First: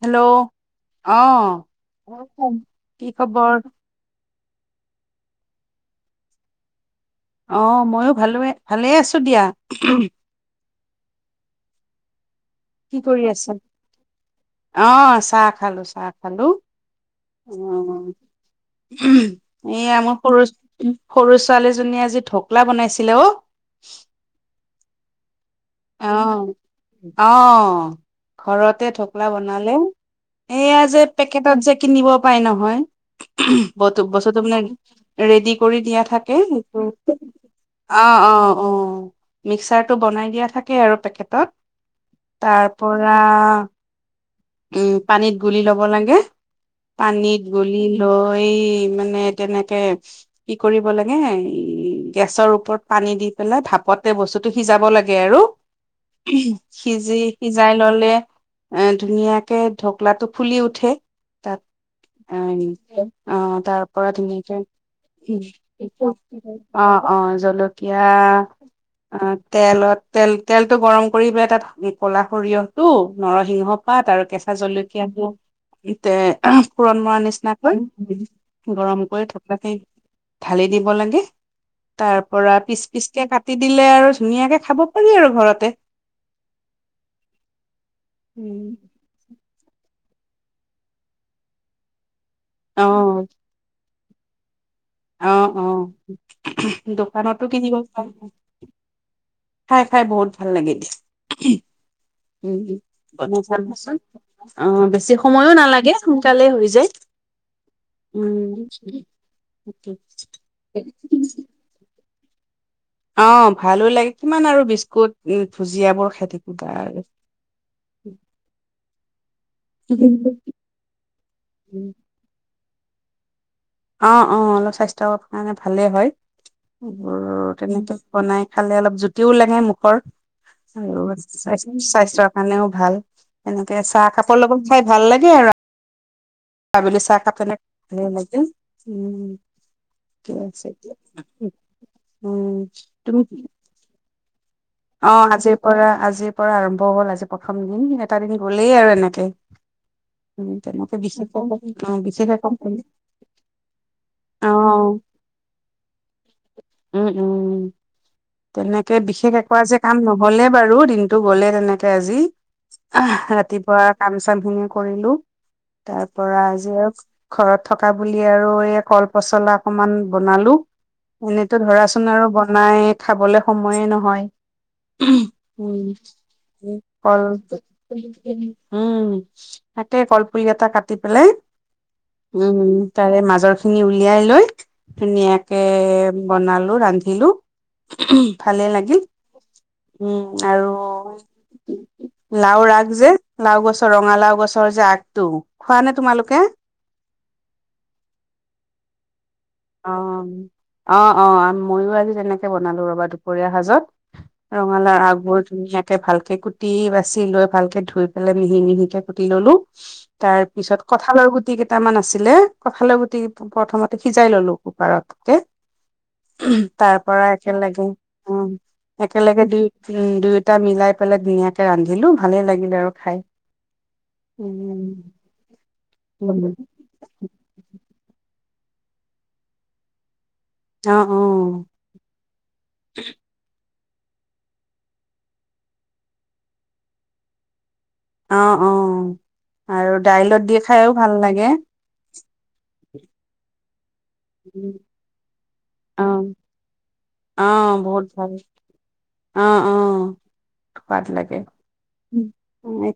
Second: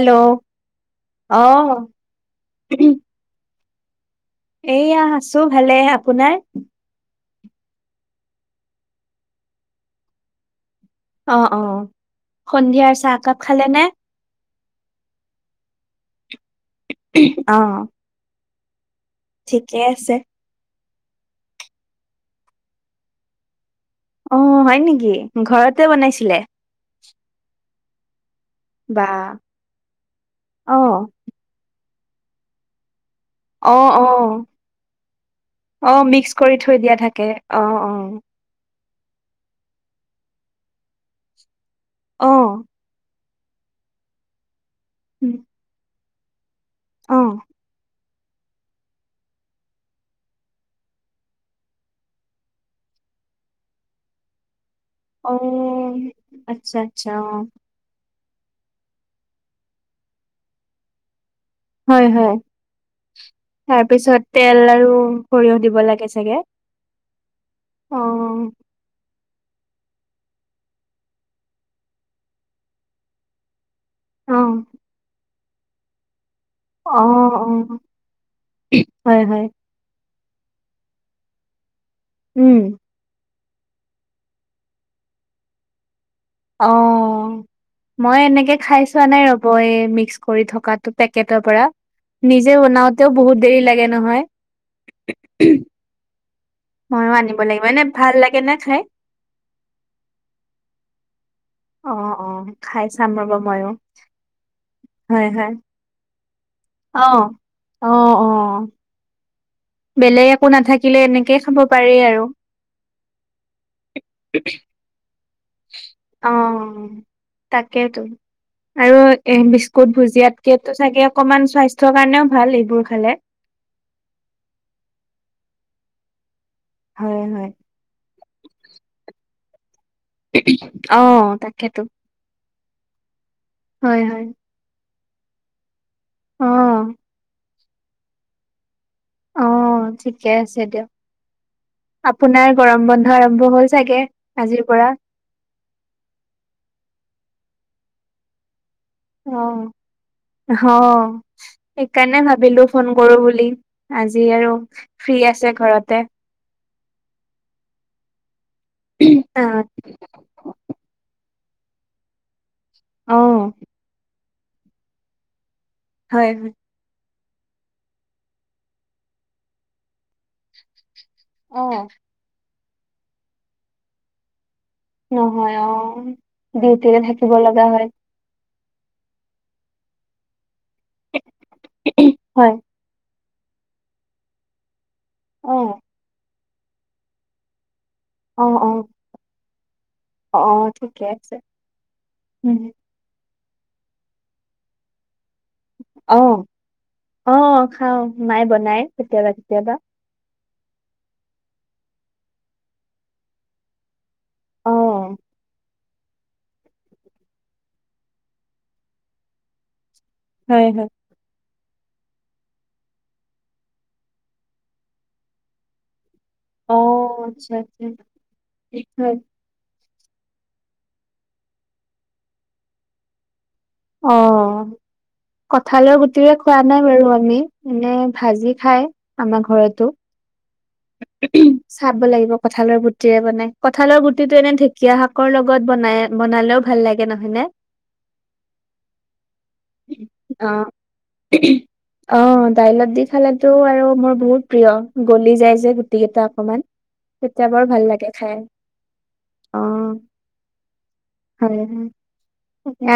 Hello. অ অহ, কি খবৰ? এইয়া আছোঁ ভালে। আপোনাৰ? অহ ময়ো ভালুৱে ভালে আছোঁ দিয়া। অ অ। সন্ধিয়াৰ কি কৰি চাহকাপ আছ? খালে নে আহ চাহ খালোঁ চাহ। খালোঁ। অ। ঠিকে এইয়া আছে মোৰ সৰু সৰু ছোৱালীজনীয়ে আজি ঢকলা বনাইছিলে অ। অহ হয় নেকি, ঘৰতে অ বনাইছিলে? অ ঘৰতে বা ঢকলা বনালে। এইয়া যে অ পেকেটত যে কিনিব পাই নহয়। অ ব টো অ বস্তুটো মানে ৰেডি কৰি অ দিয়া মিক্স থাকে। কৰি থৈ দিয়া থাকে অ অ অ। মিক্সাৰটো বনাই দিয়া থাকে আৰু পেকেটত। অ তাৰ পৰা। আ। উম পানীত গুলি ল'ব লাগে। অ পানীত গুলি। লৈ মানে তেনেকে কি কৰিব লাগে, গেছৰ ওপৰত পা- পানী দি পেলাই ভাপতে বস্তুটো সিজাব লাগে অ আৰু। আচ্ছা আচ্ছা সিজি অ সিজাই ল'লে - এ ধুনীয়াকে ঢকলাটো ফুলি উঠে। তাত হয় হয় অ অ তাৰ পৰা তাৰপিছত ধুনিয়াকে। তেল আৰু সৰিয়হ দিব লাগে চাগে অ অ অ জলকীয়া আ। তেলত তেল তেলতটো গৰম কৰি পাই তাত ক'লা সৰিয়হটো, নৰসিংহ- পাত আৰু অ কেঁচা জলকীয়া ডিউক। ইতে পুৰণ অ মৰা অ নিচিনাাকৈ গৰম হয় কৰি হয় থকাকে- ঢালি দিব লাগে, তাৰ পৰা উম পিচ পিচ কে কাট টি দিলে আৰু ধুনীয়াকে খাব পাৰি আৰু ঘৰতে। অ। মই এনেকে খাই চোৱা নাই ৰব। মিক্স কৰি থকাটো পেকটৰ পৰা। নিজে অ বনাওতেও বহুত দেৰি লাগে- নহয়। অ অ ময়ো আনিব দোকানতো লাগিব কিনিব এনে পাৰ। ভাল লাগে নে খাই? খাই খাই বহুত ভাল লাগে দিয়া। অ', অ', উম খাই চাম ৰ'ব বনাই ময়ো চাবচোন। অ বেছি হয়, সময়ো হয় নালাগে। তালে হৈ যায়। অ'। অ', উম। অ', বেলেগ একো নাথাকিলে এনেকে খাব পাৰি আৰু। অ ভালো লাগে কিমান আৰু বিস্কুট। উম, ভুজিয়াবোৰ খাই অ থাকিবা আৰু তাকেইেতো আৰু এ বিস্কুট ভুজিয়াতকে টো চাগে অকমান স্বাস্থ্যৰ কাৰণেও ভাল এইবোৰ খালে। অ অ অলপ স্বাস্থ্য কাৰণে ভালে হয়। হয়, হয়। বোৰ তেনেকে বনাই খালে অলপ জুতিও লাগে মুখ। আৰু অ', তাকেতো স্বাস্থ্যৰ কাৰণেও। ভাল এনেকে হয়, চাহ হয় কাপৰ লগত খাই ভাল লাগে আৰু। অ', আবেলি চাহ কাপ খালে লে উম। অ ঠিকে আছে দিয়ক। আপোনাৰ উম গৰম বন্ধ তুমি আৰম্ভ হল চাগে? আজিৰ পৰা? অ আজিৰ পৰা আজিৰ পৰা আৰম্ভ হল আজি প্ৰথম দিন এটা দিন গ'ল। লে আৰু এনেকে। উম অ তেনেকে বিশেষ একো অ সেইকাৰণে বিশেষ একো ভাবিলো ফোন কৰো বুলি আজি আৰু। অ ফ্ৰী আছে ঘৰতে। উম উম তেনেকে বিশেষ একো আহ আজি কাম নহলে বাৰু দিনটো গলে তেনেকে আজি। অ ৰাতিপুৱা কাম চাম চাম খিনিয়ে কৰিলো। তাৰ হয় পৰা হয় যে। ঘৰত থকা বুলি আৰু এই কল পচলা অকমান বনালো। অ, এনেতো ধৰাচোন আৰু বনাই খাবলে সময়ে নহয়। উম নহয় অ ডিউটিৰে থাকিব লগা হয় উম--কলপুলি উম, তাকে কলপুলি এটা কাটি পেলাই, হয় উম, তাৰে মা মাজৰ খিনি উলিয়াই লৈ অ ধুনীয়াকে বনালো, ৰান্ধিলো। অ ভালে অ লাগিল। উম, অ আৰু ঠিকে আছে উম লাওৰ আগ যে লাও গছৰ, ৰঙালাও গছৰ যে আগটো খোৱা নে তোমালোকে? অ-অ, খাও, মায়ে বনাই কেতিয়াবা-কেতিয়াবা অ-অ-অ, মইয়ো আজি তেনেকে বনালো ৰবা, দুপৰীয়া সাজত অ ৰঙালাও আগবোৰ ধুনীয়াকে ভালকে কুটি বাচি লৈ, ভালকে ধুই পেলাই, মিহি-মিহিকে কুটি ললো। তাৰ হয় পিছত হয় কঠালৰ গুটি কেইটামান আছিলে, কঠালৰ গুটি প্ৰথমতে সিজ সিজাই ললো, কুকাৰত গৈ অ তাৰ পৰা আচ্ছা একেলগে, আচ্ছা উম, হয় একেলগে দিওঁ উম, দুয়োটা মিলাই পেলাই ধুনীয়াকে ৰান্ধিলো, ভালেই লাগিলে আৰু খাই। অ, উম কঠালৰ গুটিৰে উম, খোৱা নাই বাৰু আমি, মানে ভাজি খাই, আমাৰ ঘৰতো অ অ চাব লাগিব, কঠালৰ গুটিৰে বনাই। কঁঠালৰ গুটিটো এনে ঢেকীয়া শাকৰ লগত বনাই-বনালেও ভাল লাগে, নহয় নে অ-অ, আৰু দাইলত দি অ'। খাইয়ো ভাল লাগে। অ, দাইলত দি খালেতো আৰু মোৰ বহুত প্ৰিয়, গলি যায় যে গুটি অ কেইটা অকমান, তেতিয়া বাৰু ভাল লাগে খাই। অ অহ--অহ সোৱাদ লাগে, হয় হয় উম,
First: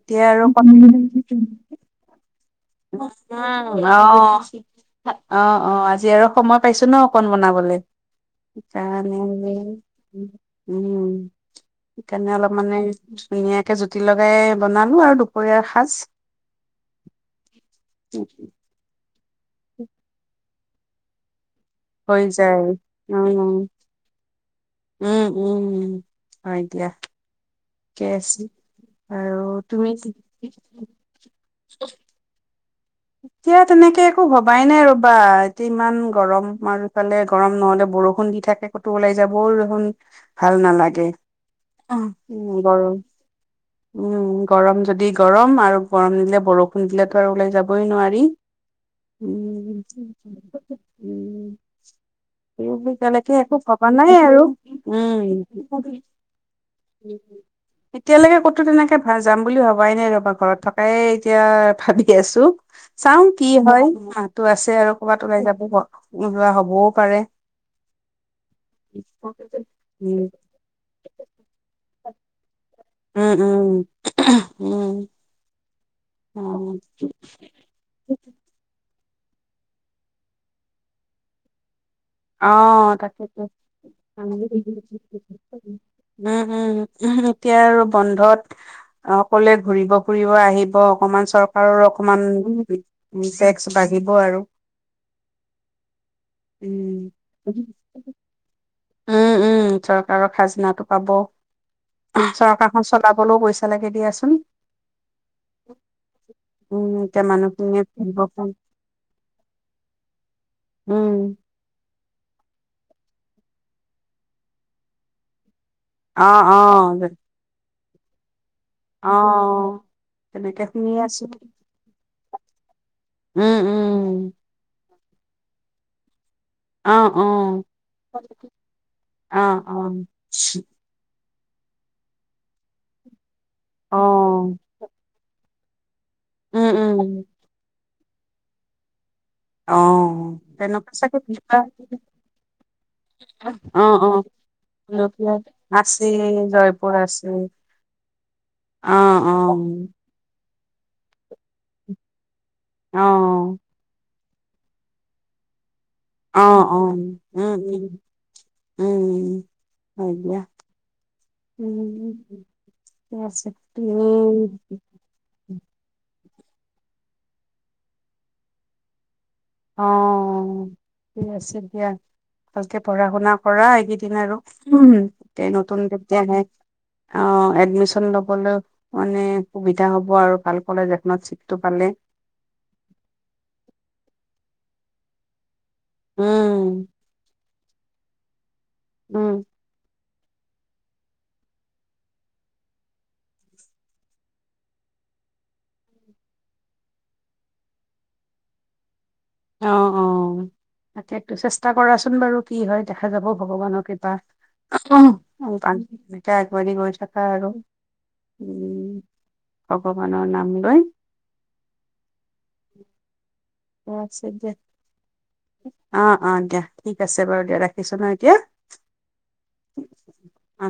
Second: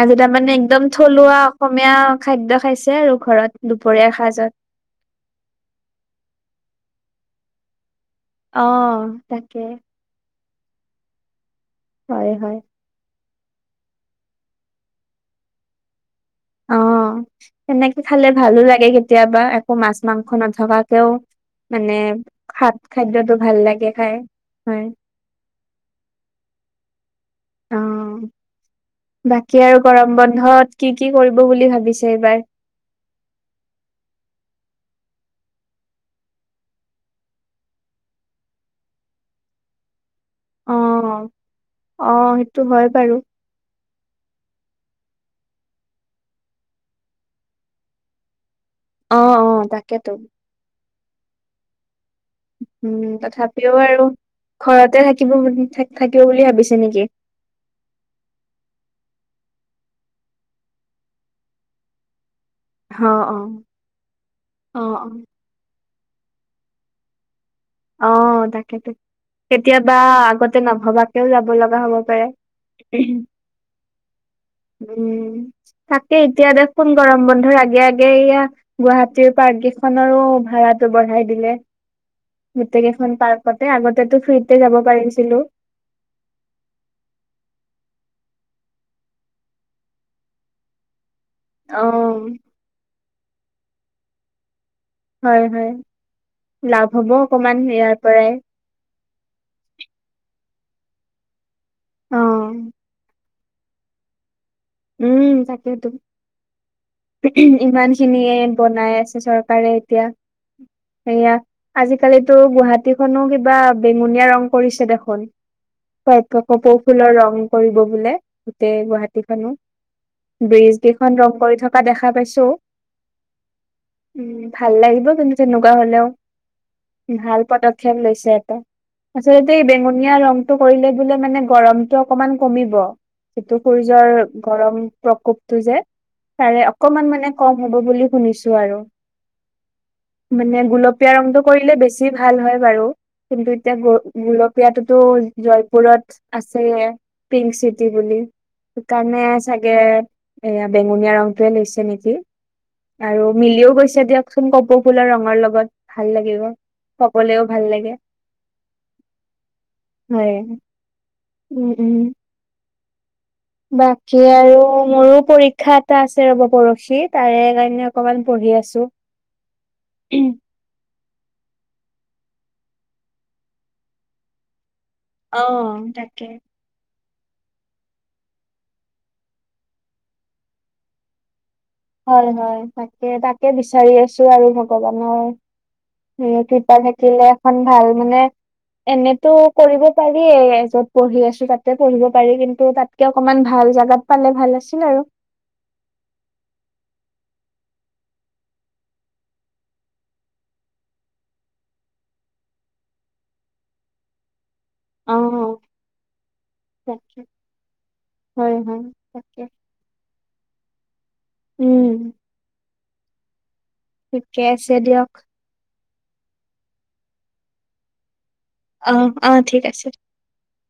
আজি আৰু তাৰমানে একদম থলুৱা অসমীয়া খাদ্য খাইছে আৰু ঘৰত দুপৰীয়াৰ সাজত অ-অ-অ, আজি আৰু সময় পাইছো ন। কন বনাবলৈ, অ সেইকাৰণে আজি তাকে উম, সেইকাৰনে হয় অলপ হয়। মানে ধুনীয়াকে জুতি লগাই বনালো আৰু দুপৰীয়াৰ সাজ। অ, সেনেকে খালে ভালো লাগে কেতিয়াবা, একো মাছ, মাংস নাথ নথকাকেও মানে, হৈ যায় খাদ-খাদ্যটো ভাল উম লাগে খাই, উম হয় দিয়া, থিকে আছে। বাকী আৰু তুমি কি গৰম বন্ধত কি-কি কৰিব বুলি ভাবিছে এইবাৰ? এতিয়া তেনেকে একো ভবাই নাই ৰ'বা, এতিয়া ইমান গৰম আৰু ফালে গৰম নহ'লে বৰষুণ দি থাকে, ক'তো ওলাই যাবও দেখোন ভাল নালাগে, অ', অ', সেইটো হয় গৰম বাৰু উম, গৰম যদি গৰম আৰু গৰম নিদিলে, বৰষুণ দিলেতো আৰু ওলাই যাবই নোৱাৰি। অ', অ', তাকেতো উম-উম উম, তথাপিও আৰু ঘৰতে উম থাকিব বুলি, থাকিব বুলি ভাবিছে নেকি? [inaudible] এতিয়ালৈকে ক'তো তেনেকে যাম বুলি ভবাই নাই ৰবা, ঘৰত থকাই এতিয়া ভাবি আছো। অ', চাওঁ অ', কি হয়, মনটো আছে আৰু অ', কৰ'বাত ওলাই যাব, ওলোৱা হ'বও পাৰে। অ, তাকেই তো। কেতিয়াবা, উম আগতে নভবাকেও যাব লগা হব পাৰে। উম, উম, উম তাকে, এতিয়া অ', দেখোন গৰম বন্ধুৰ আগে- আগে, এইয়া গুৱাহাটী তেওঁ পাৰ্ক কেইখনৰো ভাড়াটো বঢ়াই দিলে। অ, গোটেই কেইখন তাকেইতো পাৰ্কতে আগতেতো ফ্ৰীতে যাব পাৰিছিলো উম-উম-উম, এতিয়া আৰু বন্ধত অকলে ঘুৰিব-ফুৰিব আহিব, অকমান চৰকাৰৰ অ', অকমান উ টেক্স বাঢ়িব আৰু হয় হয় লাভ হব উম, অকমান ইয়াৰ পৰাই উম উম চৰকাৰৰ খাজনাটো পাব উ অ চৰকাৰখন চলাব। হলেও পইচা লাগে দিয়াচোন। উম তাকেইতো উম, এতিয়া মানুহখিনিয়ে ইমান ঘূৰিব খিনিয়ে ফুৰিব বনাই আছে চৰকাৰে এতিয়া। সেয়া উম, আজিকালিতো গুৱাহাটী গুটিখনো কিবা বেঙুনীয়া ৰং কৰিছে দেখোন। অ', কপৌ ফুলৰ অ', ৰং কৰিব বোলে গোটেই গুৱাহাটীত। অ', তেনেকে ব্ৰিজ শুনি কেইখন আছো ৰং কৰি থকা দেখা পাইছো। উম ভাল লাগিব কিন্তু তেনেকুৱা হলেও অ', ভাল অ'। পদক্ষেপ অ লৈছে এটা। অ আচলতে এই বেঙুনীয়া ৰংটো কৰিলে বোলে মানে। গৰমটো অকমান কমিব সিটো অ সূৰ্যৰ গৰম প্ৰকোপটো যে তাৰে উম উম অকমান মানে কম হ'ব বুলি শুনিছো আৰু অ মানে তেনেকুৱা গুলপীয়া চাগে ৰংটো কিবা কৰিলে বেছি ভাল হয় বাৰু। কিন্তু এতিয়া অ গ অ গুলপীয়া। এতিয়াতোতো গুলপীয়া আছে জয়পুৰত আছে জয়পুৰ আছে পিংক চিটি বুলি। অ কাৰণে অ চাগে এয়া বেঙুনীয়া ৰংটোয়ে লৈছে নেকি? অ আৰু মিলিও গৈছে দিয়কচোন কপৌ ফুলৰ ৰঙৰ লগত। ভাল অ অ লাগিব উম সকলোৱেও ভাল উম লাগে। উম হয় দিয়া। উম উম। ঠিকে আছে বাকী উম আৰু মোৰো পৰীক্ষা এটা আছে। ৰ'ব পৰহী তাৰে কাৰণে অকমান পঢ়ি আছো। অ ঠিক আছে দিয়া। ভালকে পঢ়া শুনা কৰা এইকেইদিন আৰু অ নতুন তাকে। আহে। অ এডমিশন লবলৈ মানে সুবিধা হব আৰু ভাল কলেজ এখনত চিটটো পালে হয় হয় তাকে তাকে বিচাৰি আছো আৰু ভগৱানৰ উম, কৃপা থাকিলে এখন ভাল মানে এনেতো উম, কৰিব। পাৰিয় যত পঢ়ি আছো তাতে পঢ়িব পাৰি। কিন্তু তাতকে অকমান ভাল জাগাত পালে ভাল আছিল আৰু [inaudible] অ অ তাকেটো চেষ্টা কৰাচোন বাৰু কি হয় দেখা যাব ভগৱানৰ কৃপা অ দুই টাই গৈ তাকে। থাকা আৰু হয় হয় উম তাকে ভগৱানৰ নাম লৈ উম। উ। ঠিকেই আছে দিয়ক। অ অ দিয়া ঠিক আছে বাৰু দিয়া ৰাখিছো ন এতিয়া। আহ আহ ঠিক আছে। অ'।